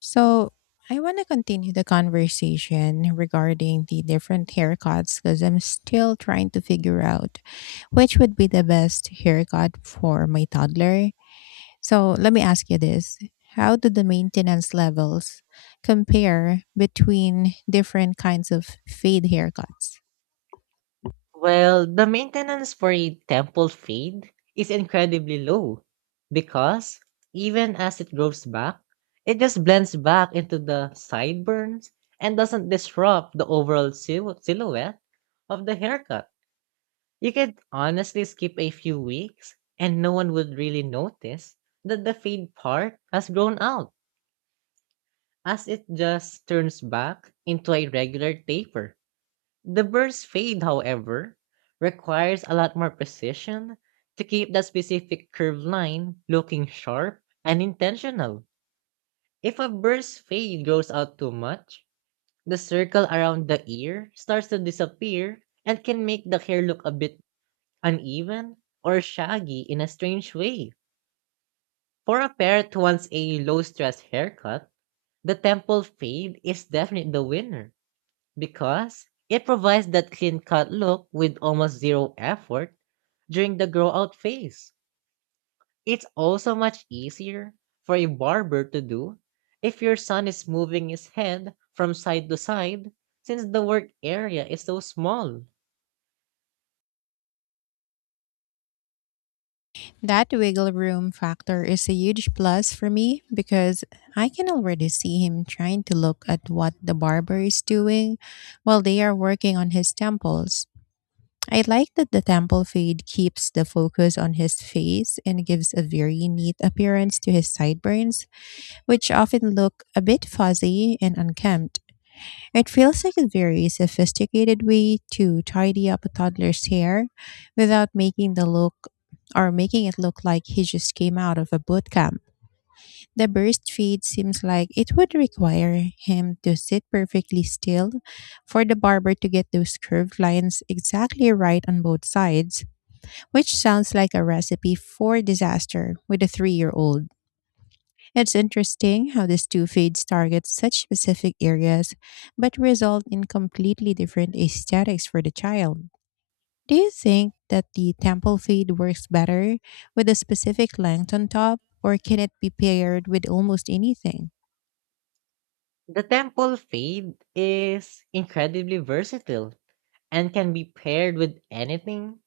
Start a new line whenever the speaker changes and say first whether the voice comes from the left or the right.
left: So I want to continue the conversation regarding the different haircuts because I'm still trying to figure out which would be the best haircut for my toddler. So let me ask you this. How do the maintenance levels compare between different kinds of fade haircuts?
right: Well, the maintenance for a temple fade is incredibly low because even as it grows back, it just blends back into the sideburns and doesn't disrupt the overall silhouette of the haircut. You could honestly skip a few weeks and no one would really notice that the fade part has grown out as it just turns back into a regular taper. The bird's fade, however, requires a lot more precision to keep that specific curved line looking sharp and intentional. If a bird's fade goes out too much, the circle around the ear starts to disappear and can make the hair look a bit uneven or shaggy in a strange way. For a parent who wants a low stress haircut, the temple fade is definitely the winner, because it provides that clean cut look with almost zero effort during the grow out phase. It's also much easier for a barber to do if your son is moving his head from side to side since the work area is so small.
left: That wiggle room factor is a huge plus for me because I can already see him trying to look at what the barber is doing while they are working on his temples. I like that the temple fade keeps the focus on his face and gives a very neat appearance to his sideburns, which often look a bit fuzzy and unkempt. It feels like a very sophisticated way to tidy up a toddler's hair without making the look or making it look like he just came out of a boot camp. The burst fade seems like it would require him to sit perfectly still for the barber to get those curved lines exactly right on both sides, which sounds like a recipe for disaster with a 3-year-old old. It's interesting how these two fades target such specific areas but result in completely different aesthetics for the child. Do you think that the temple fade works better with a specific length on top, or can it be paired with almost anything?
right: The temple fade is incredibly versatile and can be paired with anything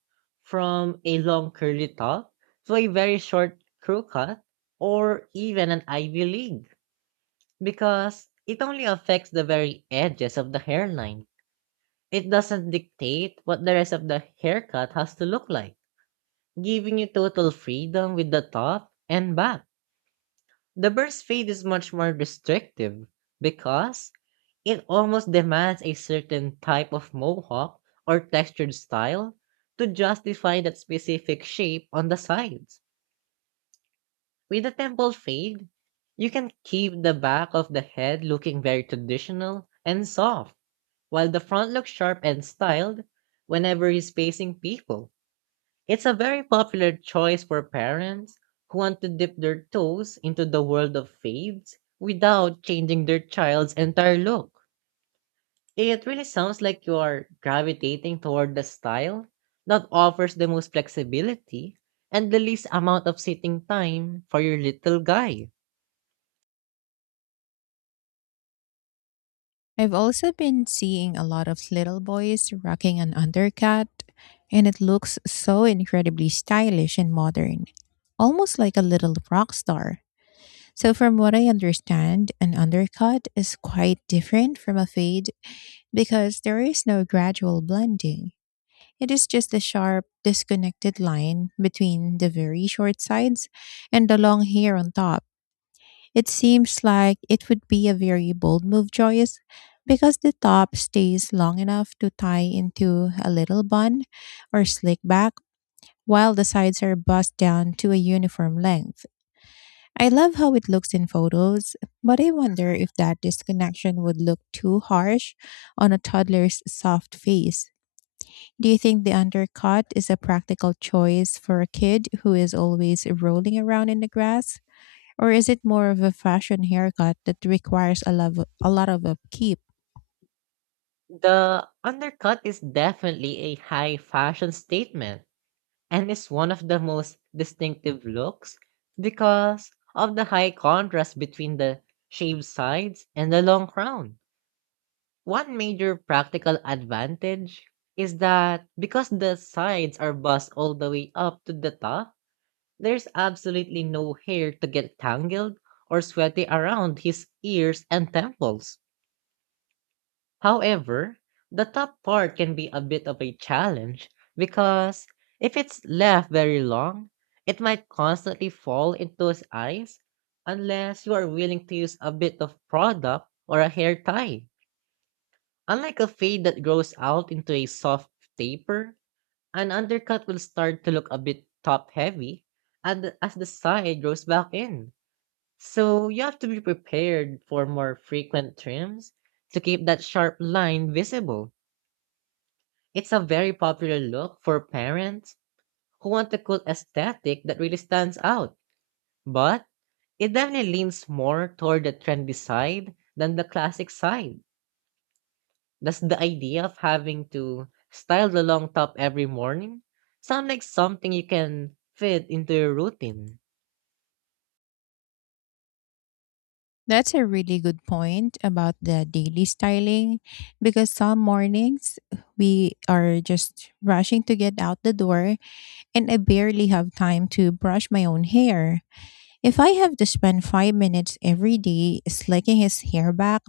right: from a long curly top to a very short crew cut or even an Ivy League, because it only affects the very edges of the hairline. It doesn't dictate what the rest of the haircut has to look like, giving you total freedom with the top and back. The burst fade is much more restrictive because it almost demands a certain type of mohawk or textured style to justify that specific shape on the sides. With the temple fade, you can keep the back of the head looking very traditional and soft while the front looks sharp and styled whenever he's facing people. It's a very popular choice for parents who want to dip their toes into the world of fades without changing their child's entire look. It really sounds like you are gravitating toward the style that offers the most flexibility and the least amount of sitting time for your little guy.
left: I've also been seeing a lot of little boys rocking an undercut, and it looks so incredibly stylish and modern, almost like a little rock star. So, from what I understand, an undercut is quite different from a fade because there is no gradual blending. It is just a sharp, disconnected line between the very short sides and the long hair on top. It seems like it would be a very bold move, Joyce, because the top stays long enough to tie into a little bun or slick back, while the sides are bussed down to a uniform length. I love how it looks in photos, but I wonder if that disconnection would look too harsh on a toddler's soft face. Do you think the undercut is a practical choice for a kid who is always rolling around in the grass? Or is it more of a fashion haircut that requires a lot of upkeep?
right: The undercut is definitely a high fashion statement and is one of the most distinctive looks because of the high contrast between the shaved sides and the long crown. One major practical advantage is that because the sides are buzzed all the way up to the top, there's absolutely no hair to get tangled or sweaty around his ears and temples. However, the top part can be a bit of a challenge because if it's left very long, it might constantly fall into his eyes unless you are willing to use a bit of product or a hair tie. Unlike a fade that grows out into a soft taper, an undercut will start to look a bit top heavy and as the side grows back in. So you have to be prepared for more frequent trims to keep that sharp line visible. It's a very popular look for parents who want a cool aesthetic that really stands out, but it definitely leans more toward the trendy side than the classic side. Does the idea of having to style the long top every morning sound like something you can fit into your routine?
left: That's a really good point about the daily styling because some mornings we are just rushing to get out the door and I barely have time to brush my own hair. If I have to spend 5 minutes every day slicking his hair back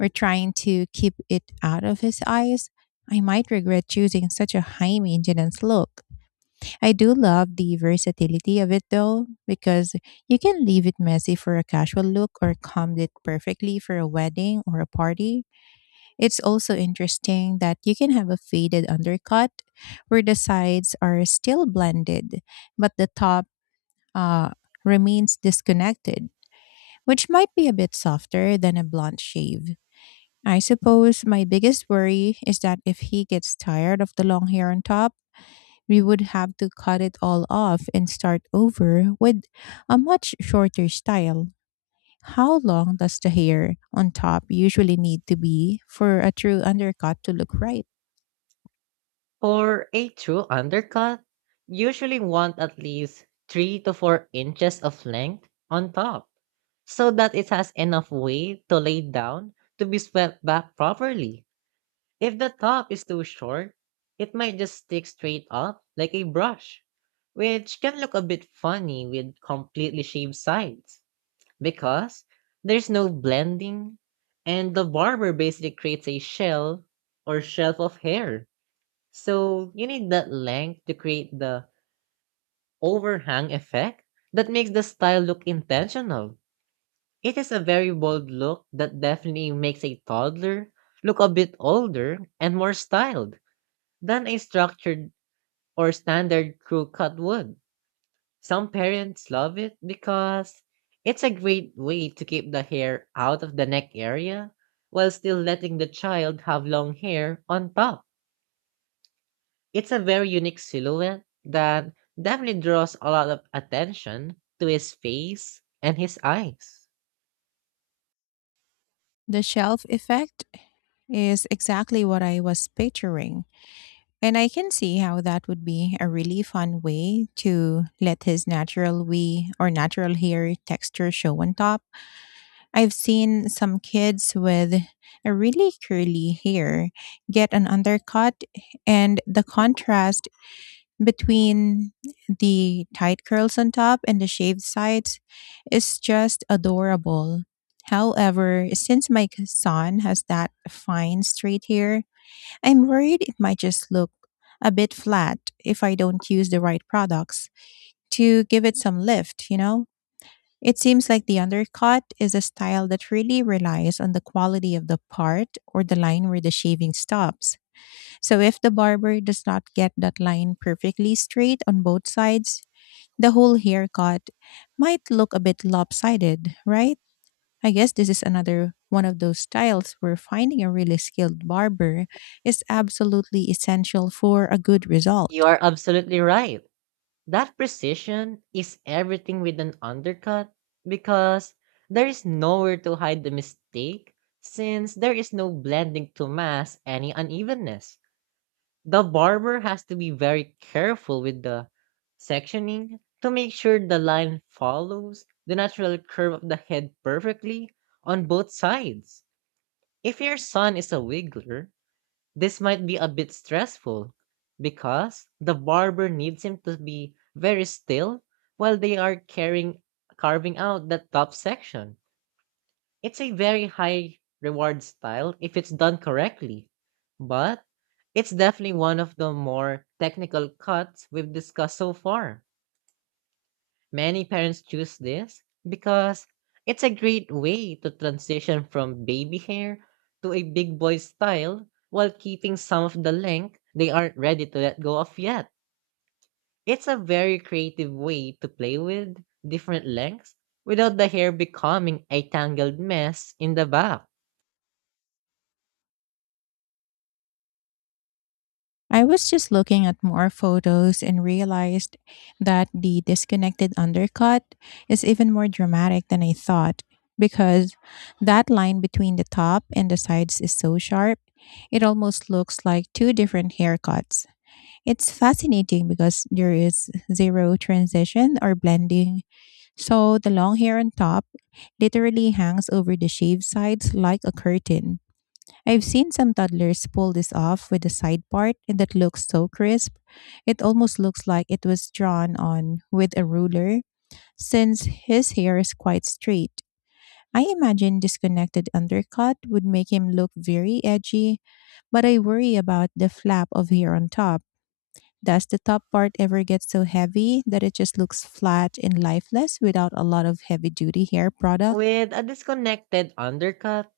left: or trying to keep it out of his eyes, I might regret choosing such a high maintenance look. I do love the versatility of it, though, because you can leave it messy for a casual look or comb it perfectly for a wedding or a party. It's also interesting that you can have a faded undercut where the sides are still blended, but the top uh, remains disconnected, which might be a bit softer than a blunt shave. I suppose my biggest worry is that if he gets tired of the long hair on top, we would have to cut it all off and start over with a much shorter style. How long does the hair on top usually need to be for a true undercut to look right?
right: For a true undercut, usually want at least 3 to 4 inches of length on top so that it has enough weight to lay down to be swept back properly. If the top is too short, it might just stick straight up like a brush, which can look a bit funny with completely shaved sides because there's no blending and the barber basically creates a shell or shelf of hair, so you need that length to create the overhang effect that makes the style look intentional. It is a very bold look that definitely makes a toddler look a bit older and more styled than a structured or standard crew cut would. Some parents love it because it's a great way to keep the hair out of the neck area while still letting the child have long hair on top. It's a very unique silhouette that definitely draws a lot of attention to his face and his eyes.
left: The shelf effect is exactly what I was picturing, and I can see how that would be a really fun way to let his natural wee or natural hair texture show on top. I've seen some kids with a really curly hair get an undercut, and the contrast between the tight curls on top and the shaved sides is just adorable. However, since my son has that fine straight hair, I'm worried it might just look a bit flat if I don't use the right products to give it some lift, you know? It seems like the undercut is a style that really relies on the quality of the part or the line where the shaving stops. So if the barber does not get that line perfectly straight on both sides, the whole haircut might look a bit lopsided, right? I guess this is another one of those styles where finding a really skilled barber is absolutely essential for a good
right: You
left: result.
right: are absolutely right. That precision is everything with an undercut because there is nowhere to hide the mistake since there is no blending to mask any unevenness. The barber has to be very careful with the sectioning to make sure the line follows the natural curve of the head perfectly on both sides. If your son is a wiggler, this might be a bit stressful because the barber needs him to be very still while they are carrying carving out that top section. It's a very high reward style if it's done correctly, but it's definitely one of the more technical cuts we've discussed so far. Many parents choose this because it's a great way to transition from baby hair to a big boy style while keeping some of the length they aren't ready to let go of yet. It's a very creative way to play with different lengths without the hair becoming a tangled mess in the back.
left: I was just looking at more photos and realized that the disconnected undercut is even more dramatic than I thought because that line between the top and the sides is so sharp. It almost looks like two different haircuts. It's fascinating because there is zero transition or blending. So the long hair on top literally hangs over the shaved sides like a curtain. I've seen some toddlers pull this off with the side part, and that looks so crisp. It almost looks like it was drawn on with a ruler, since his hair is quite straight. I imagine disconnected undercut would make him look very edgy, but I worry about the flap of hair on top. Does the top part ever get so heavy that it just looks flat and lifeless without a lot of heavy duty hair product?
right: With a disconnected undercut,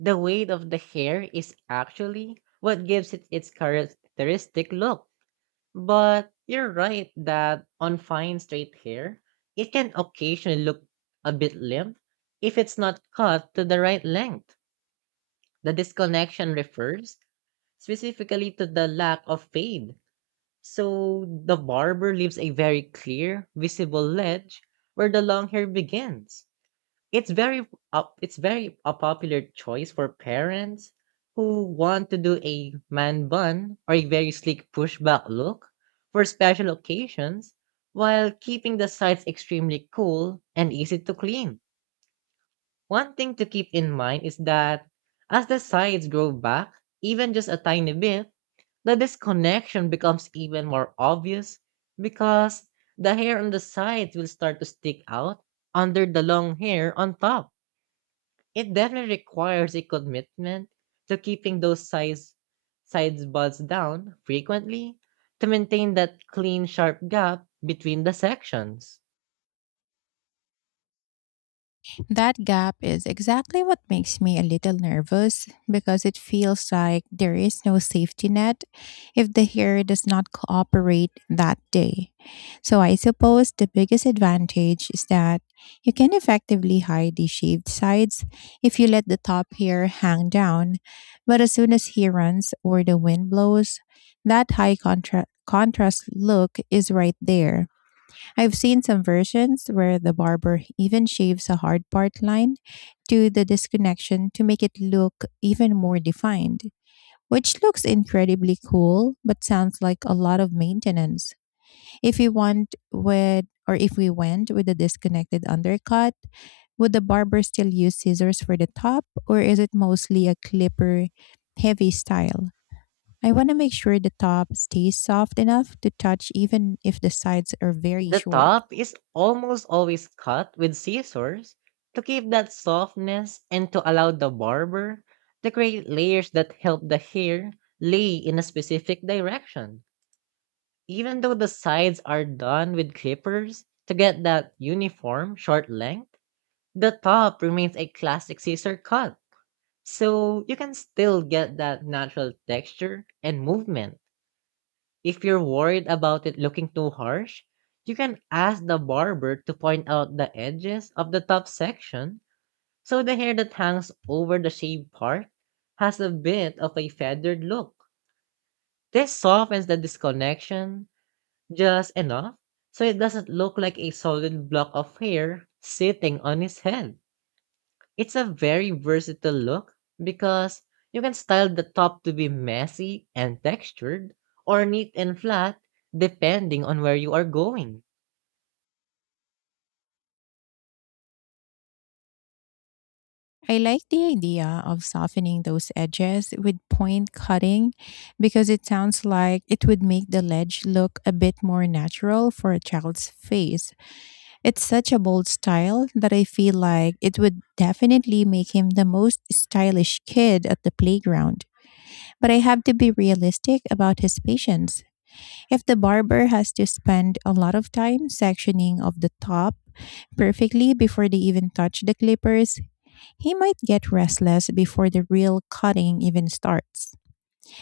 right: the weight of the hair is actually what gives it its characteristic look. But you're right that on fine straight hair, it can occasionally look a bit limp if it's not cut to the right length. The disconnection refers specifically to the lack of fade. So the barber leaves a very clear, visible ledge where the long hair begins. It's very it's very a popular choice for parents who want to do a man bun or a very sleek pushback look for special occasions while keeping the sides extremely cool and easy to clean. One thing to keep in mind is that as the sides grow back, even just a tiny bit, the disconnection becomes even more obvious because the hair on the sides will start to stick out under the long hair on top. It definitely requires a commitment to keeping those size sides buds down frequently to maintain that clean sharp gap between the sections.
left: That gap is exactly what makes me a little nervous because it feels like there is no safety net if the hair does not cooperate that day. So I suppose the biggest advantage is that you can effectively hide the shaved sides if you let the top hair hang down, but as soon as he runs or the wind blows, that high contrast look is right there. I've seen some versions where the barber even shaves a hard part line to the disconnection to make it look even more defined, which looks incredibly cool but sounds like a lot of maintenance. If we want with or if we went with a disconnected undercut, would the barber still use scissors for the top, or is it mostly a clipper heavy style? I want to make sure the top stays soft enough to touch even if the sides are very
right: The
left: short.
right: top is almost always cut with scissors to keep that softness and to allow the barber to create layers that help the hair lay in a specific direction. Even though the sides are done with clippers to get that uniform short length, the top remains a classic Caesar cut, so you can still get that natural texture and movement. If you're worried about it looking too harsh, you can ask the barber to point out the edges of the top section so the hair that hangs over the shaved part has a bit of a feathered look. This softens the disconnection just enough so it doesn't look like a solid block of hair sitting on his head. It's a very versatile look because you can style the top to be messy and textured or neat and flat depending on where you are going.
left: I like the idea of softening those edges with point cutting because it sounds like it would make the ledge look a bit more natural for a child's face. It's such a bold style that I feel like it would definitely make him the most stylish kid at the playground. But I have to be realistic about his patience. If the barber has to spend a lot of time sectioning of the top perfectly before they even touch the clippers, he might get restless before the real cutting even starts.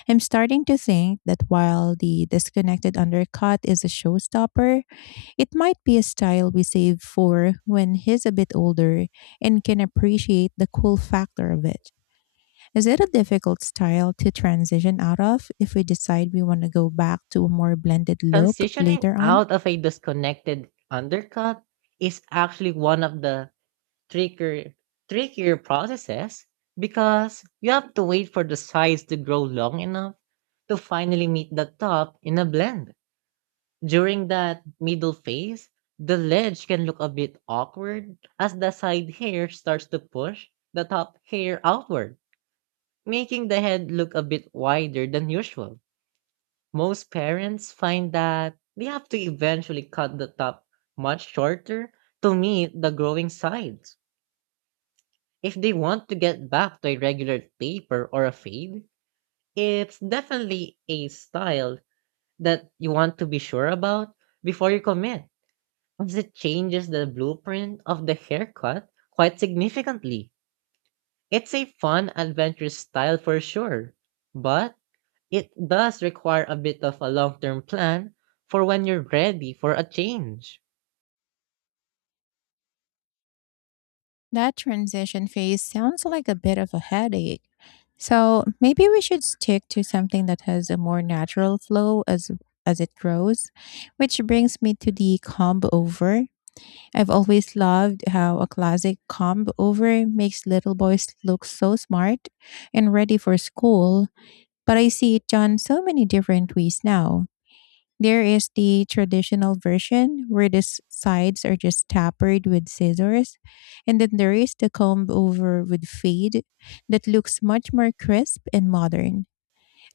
left: I'm starting to think that while the disconnected undercut is a showstopper, it might be a style we save for when he's a bit older and can appreciate the cool factor of it. Is it a difficult style to transition out of if we decide we want to go back to a more blended look
right: Transitioning
left: later on?
right: out of a disconnected undercut is actually one of the trickier trickier processes because you have to wait for the sides to grow long enough to finally meet the top in a blend. During that middle phase, the ledge can look a bit awkward as the side hair starts to push the top hair outward, making the head look a bit wider than usual. Most parents find that they have to eventually cut the top much shorter to meet the growing sides. If they want to get back to a regular taper or a fade, it's definitely a style that you want to be sure about before you commit, as it changes the blueprint of the haircut quite significantly. It's a fun, adventurous style for sure, but it does require a bit of a long term plan for when you're ready for a change.
left: That transition phase sounds like a bit of a headache. So maybe we should stick to something that has a more natural flow as it grows, which brings me to the comb over. I've always loved how a classic comb over makes little boys look so smart and ready for school, but I see it done so many different ways now. There is the traditional version where the sides are just tapered with scissors, and then there is the comb over with fade that looks much more crisp and modern.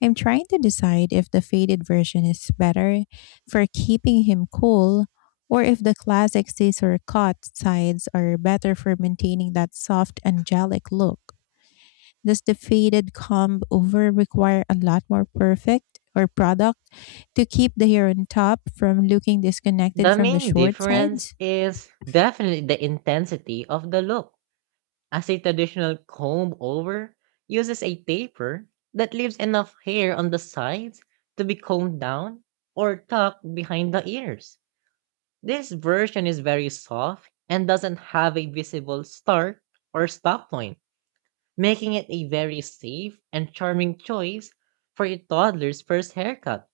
left: I'm trying to decide if the faded version is better for keeping him cool or if the classic scissor cut sides are better for maintaining that soft angelic look. Does the faded comb over require a lot more perfect or product to keep the hair on top from looking disconnected
right: The
left: from the
right: main
left: short
right: difference
left: sides?
right: is definitely the intensity of the look, as a traditional comb over uses a taper that leaves enough hair on the sides to be combed down or tucked behind the ears. This version is very soft and doesn't have a visible start or stop point, making it a very safe and charming choice for a toddler's first haircut.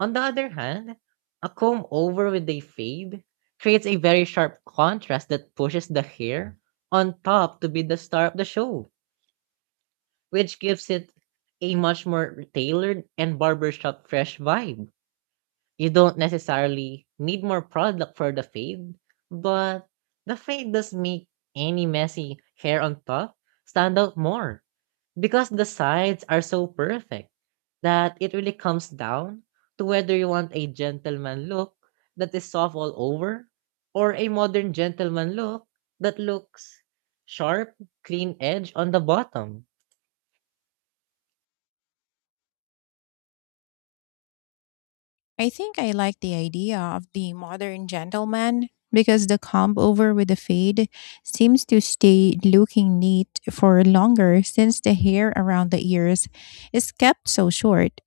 right: On the other hand, a comb over with a fade creates a very sharp contrast that pushes the hair on top to be the star of the show, which gives it a much more tailored and barbershop fresh vibe. You don't necessarily need more product for the fade, but the fade does make any messy hair on top stand out more because the sides are so perfect that it really comes down to whether you want a gentleman look that is soft all over or a modern gentleman look that looks sharp, clean edge on the bottom.
left: I think I like the idea of the modern gentleman because the comb over with the fade seems to stay looking neat for longer since the hair around the ears is kept so short.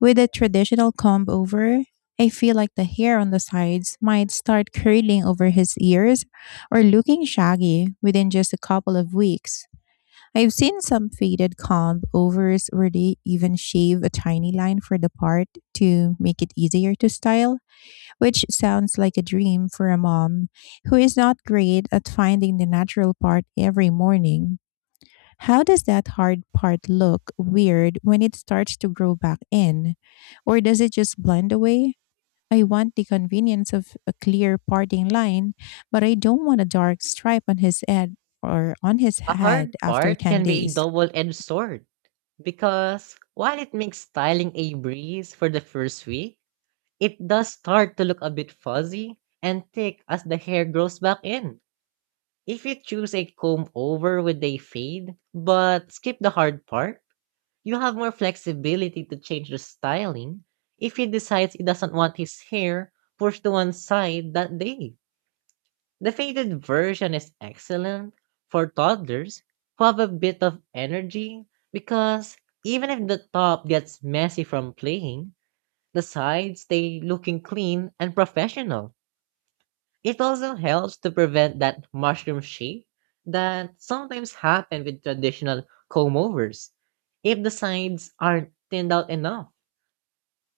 left: With a traditional comb over, I feel like the hair on the sides might start curling over his ears or looking shaggy within just a couple of weeks. I've seen some faded comb overs where they even shave a tiny line for the part to make it easier to style, which sounds like a dream for a mom who is not great at finding the natural part every morning. How does that hard part look weird when it starts to grow back in? Or does it just blend away? I want the convenience of a clear parting line, but I don't want a dark stripe on his head or on his
right: A
left: head
right: hard
left: after
right: part
left: 10
right: can be a
left: days.
right: double edged sword, because while it makes styling a breeze for the first week, it does start to look a bit fuzzy and thick as the hair grows back in. If you choose a comb over with a fade, but skip the hard part, you have more flexibility to change the styling if he decides he doesn't want his hair pushed to one side that day. The faded version is excellent for toddlers who have a bit of energy because even if the top gets messy from playing, the sides stay looking clean and professional. It also helps to prevent that mushroom shape that sometimes happen with traditional comb overs. If the sides aren't thinned out enough,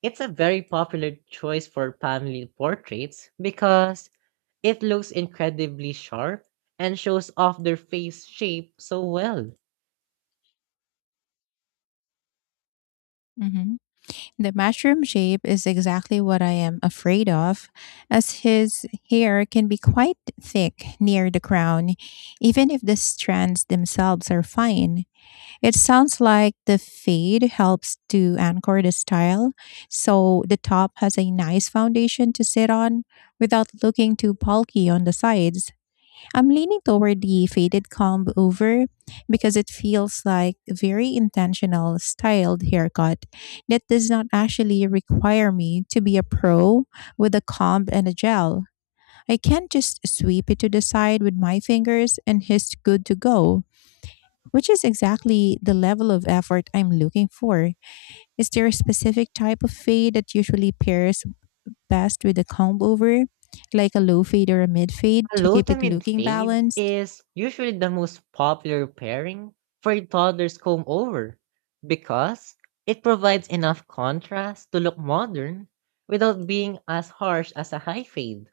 right: it's a very popular choice for family portraits because it looks incredibly sharp and shows off their face shape so well.
left: Mhm. The mushroom shape is exactly what I am afraid of, as his hair can be quite thick near the crown, even if the strands themselves are fine. It sounds like the fade helps to anchor the style, so the top has a nice foundation to sit on without looking too bulky on the sides. I'm leaning toward the faded comb over because it feels like a very intentional styled haircut that does not actually require me to be a pro with a comb and a gel. I can just sweep it to the side with my fingers and it's good to go, which is exactly the level of effort I'm looking for. Is there a specific type of fade that usually pairs best with a comb over? Like a low fade or a mid fade
right: A
left: to
right: low
left: keep
right: to
left: it
right: mid
left: looking
right: fade
left: balanced?
right: is usually the most popular pairing for a toddler's comb over because it provides enough contrast to look modern without being as harsh as a high fade.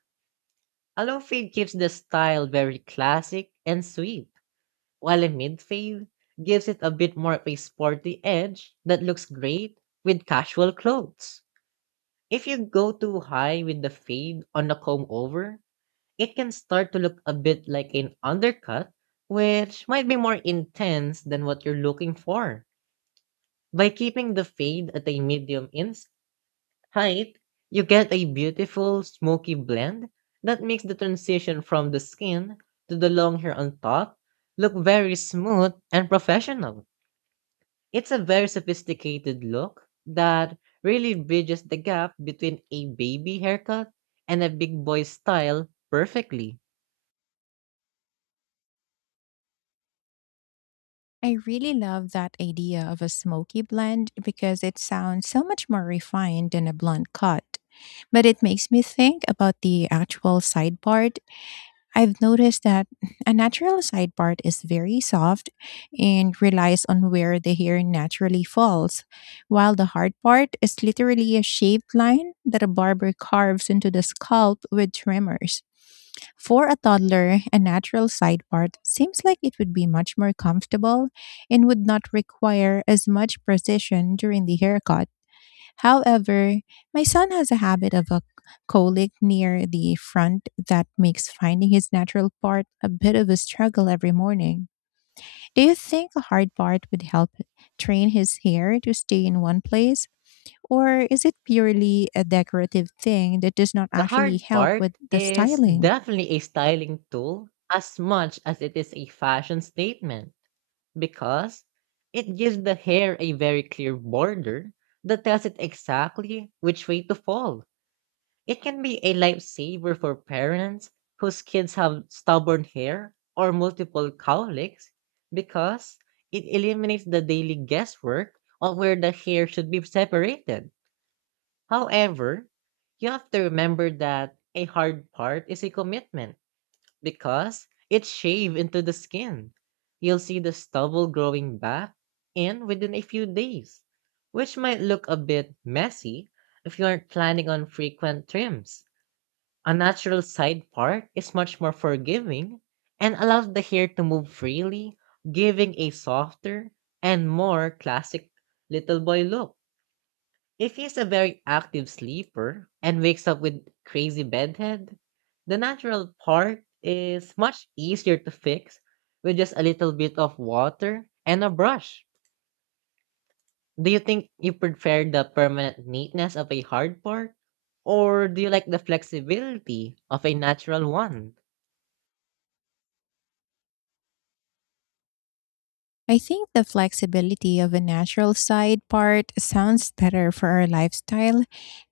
right: A low fade keeps the style very classic and sweet, while a mid fade gives it a bit more of a sporty edge that looks great with casual clothes. If you go too high with the fade on a comb over, it can start to look a bit like an undercut, which might be more intense than what you're looking for. By keeping the fade at a medium in height, you get a beautiful smoky blend that makes the transition from the skin to the long hair on top look very smooth and professional. It's a very sophisticated look that really bridges the gap between a baby haircut and a big boy style perfectly.
left: I really love that idea of a smoky blend because it sounds so much more refined than a blunt cut. But it makes me think about the actual side part. I've noticed that a natural side part is very soft and relies on where the hair naturally falls, while the hard part is literally a shaped line that a barber carves into the scalp with trimmers. For a toddler, a natural side part seems like it would be much more comfortable and would not require as much precision during the haircut. However, my son has a habit of a colic near the front that makes finding his natural part a bit of a struggle every morning. Do you think a hard part would help train his hair to stay in one place, or is it purely a decorative thing that does not
right: The
left: actually
right: hard
left: help
right: part
left: with the
right: is
left: styling?
right: definitely a styling tool as much as it is a fashion statement because it gives the hair a very clear border that tells it exactly which way to fall. It can be a lifesaver for parents whose kids have stubborn hair or multiple cowlicks because it eliminates the daily guesswork on where the hair should be separated. However, you have to remember that a hard part is a commitment because it's shaved into the skin. You'll see the stubble growing back in within a few days, which might look a bit messy if you aren't planning on frequent trims. A natural side part is much more forgiving and allows the hair to move freely, giving a softer and more classic little boy look. If he's a very active sleeper and wakes up with crazy bedhead, the natural part is much easier to fix with just a little bit of water and a brush. Do you think you prefer the permanent neatness of a hard part, or do you like the flexibility of a natural one?
left: I think the flexibility of a natural side part sounds better for our lifestyle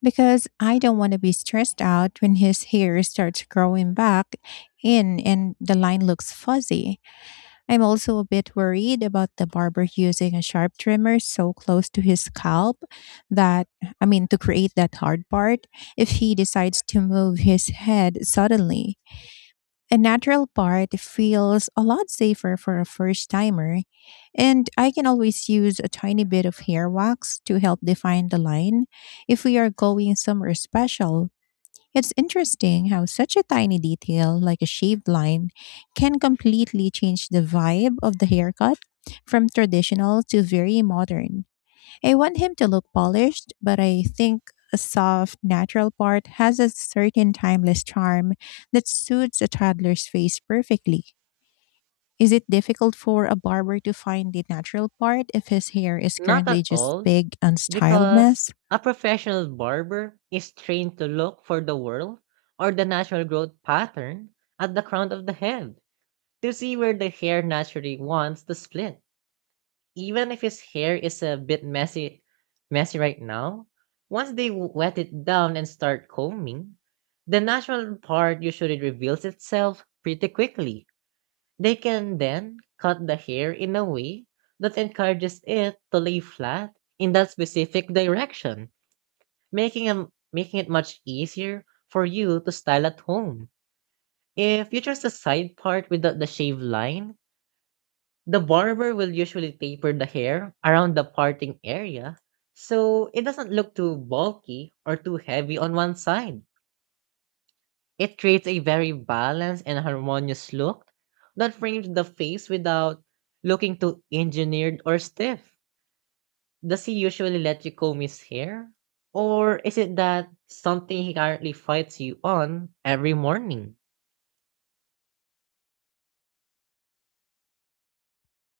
left: because I don't want to be stressed out when his hair starts growing back in and the line looks fuzzy. I'm also a bit worried about the barber using a sharp trimmer so close to his scalp that, to create that hard part if he decides to move his head suddenly. A natural part feels a lot safer for a first timer, and I can always use a tiny bit of hair wax to help define the line if we are going somewhere special. It's interesting how such a tiny detail, like a shaved line, can completely change the vibe of the haircut from traditional to very modern. I want him to look polished, but I think a soft, natural part has a certain timeless charm that suits a toddler's face perfectly. Is it difficult for a barber to find the natural part if his hair is
right: Not
left: currently
right: at
left: just
right: all,
left: big, unstyled
right: because
left: mess?
right: a professional barber is trained to look for the whorl or the natural growth pattern at the crown of the head to see where the hair naturally wants to split. Even if his hair is a bit messy right now, once they wet it down and start combing, the natural part usually reveals itself pretty quickly. They can then cut the hair in a way that encourages it to lay flat in that specific direction, making it much easier for you to style at home. If you choose the side part without the shave line, the barber will usually taper the hair around the parting area so it doesn't look too bulky or too heavy on one side. It creates a very balanced and harmonious look that frames the face without looking too engineered or stiff. Does he usually let you comb his hair? Or is it that something he currently fights you on every morning?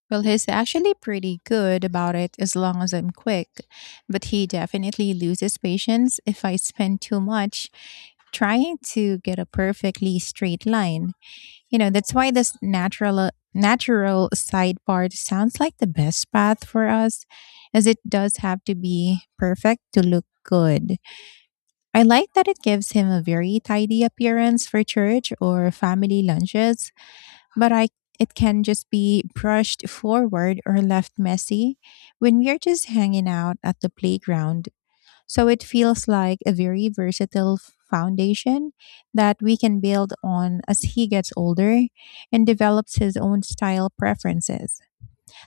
left: Well, he's actually pretty good about it as long as I'm quick, but he definitely loses patience if I spend too much trying to get a perfectly straight line. You know, that's why this natural side part sounds like the best path for us, as it does have to be perfect to look good. I like that it gives him a very tidy appearance for church or family lunches, but I, it can just be brushed forward or left messy when we're just hanging out at the playground, so it feels like a very versatile foundation that we can build on as he gets older and develops his own style preferences.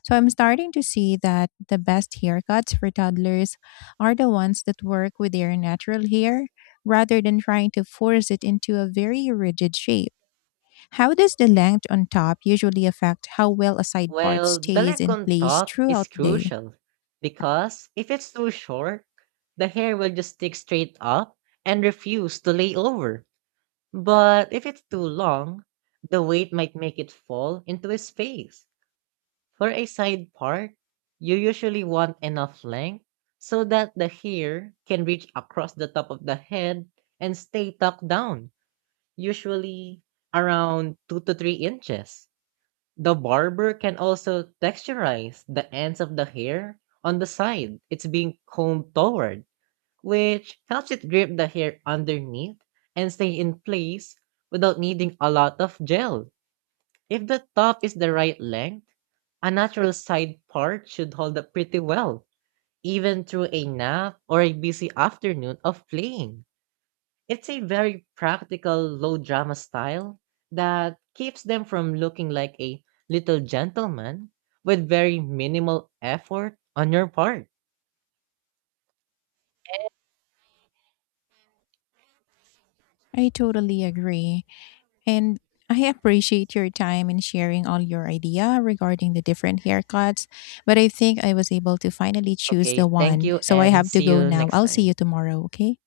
left: So I'm starting to see that the best haircuts for toddlers are the ones that work with their natural hair rather than trying to force it into a very rigid shape. How does the length on top usually affect how well a side part
right: Well, the
left: stays
right: length
left: in
right: on
left: place
right: top is
left: throughout the day?
right: crucial because if it's too short, the hair will just stick straight up and refuse to lay over. But if it's too long, the weight might make it fall into his face. For a side part, you usually want enough length so that the hair can reach across the top of the head and stay tucked down, usually around 2 to 3 inches. The barber can also texturize the ends of the hair on the side it's being combed toward, which helps it grip the hair underneath and stay in place without needing a lot of gel. If the top is the right length, a natural side part should hold up pretty well, even through a nap or a busy afternoon of playing. It's a very practical, low drama style that keeps them from looking like a little gentleman with very minimal effort on your part.
left: I totally agree. And I appreciate your time and sharing all your idea regarding the different haircuts, but I think I was able to finally choose the
right: Okay, thank
left: one.
right: you
left: So I
right: and
left: have to
right: see
left: go
right: you
left: now.
right: next
left: I'll see you
right: time.
left: tomorrow, okay?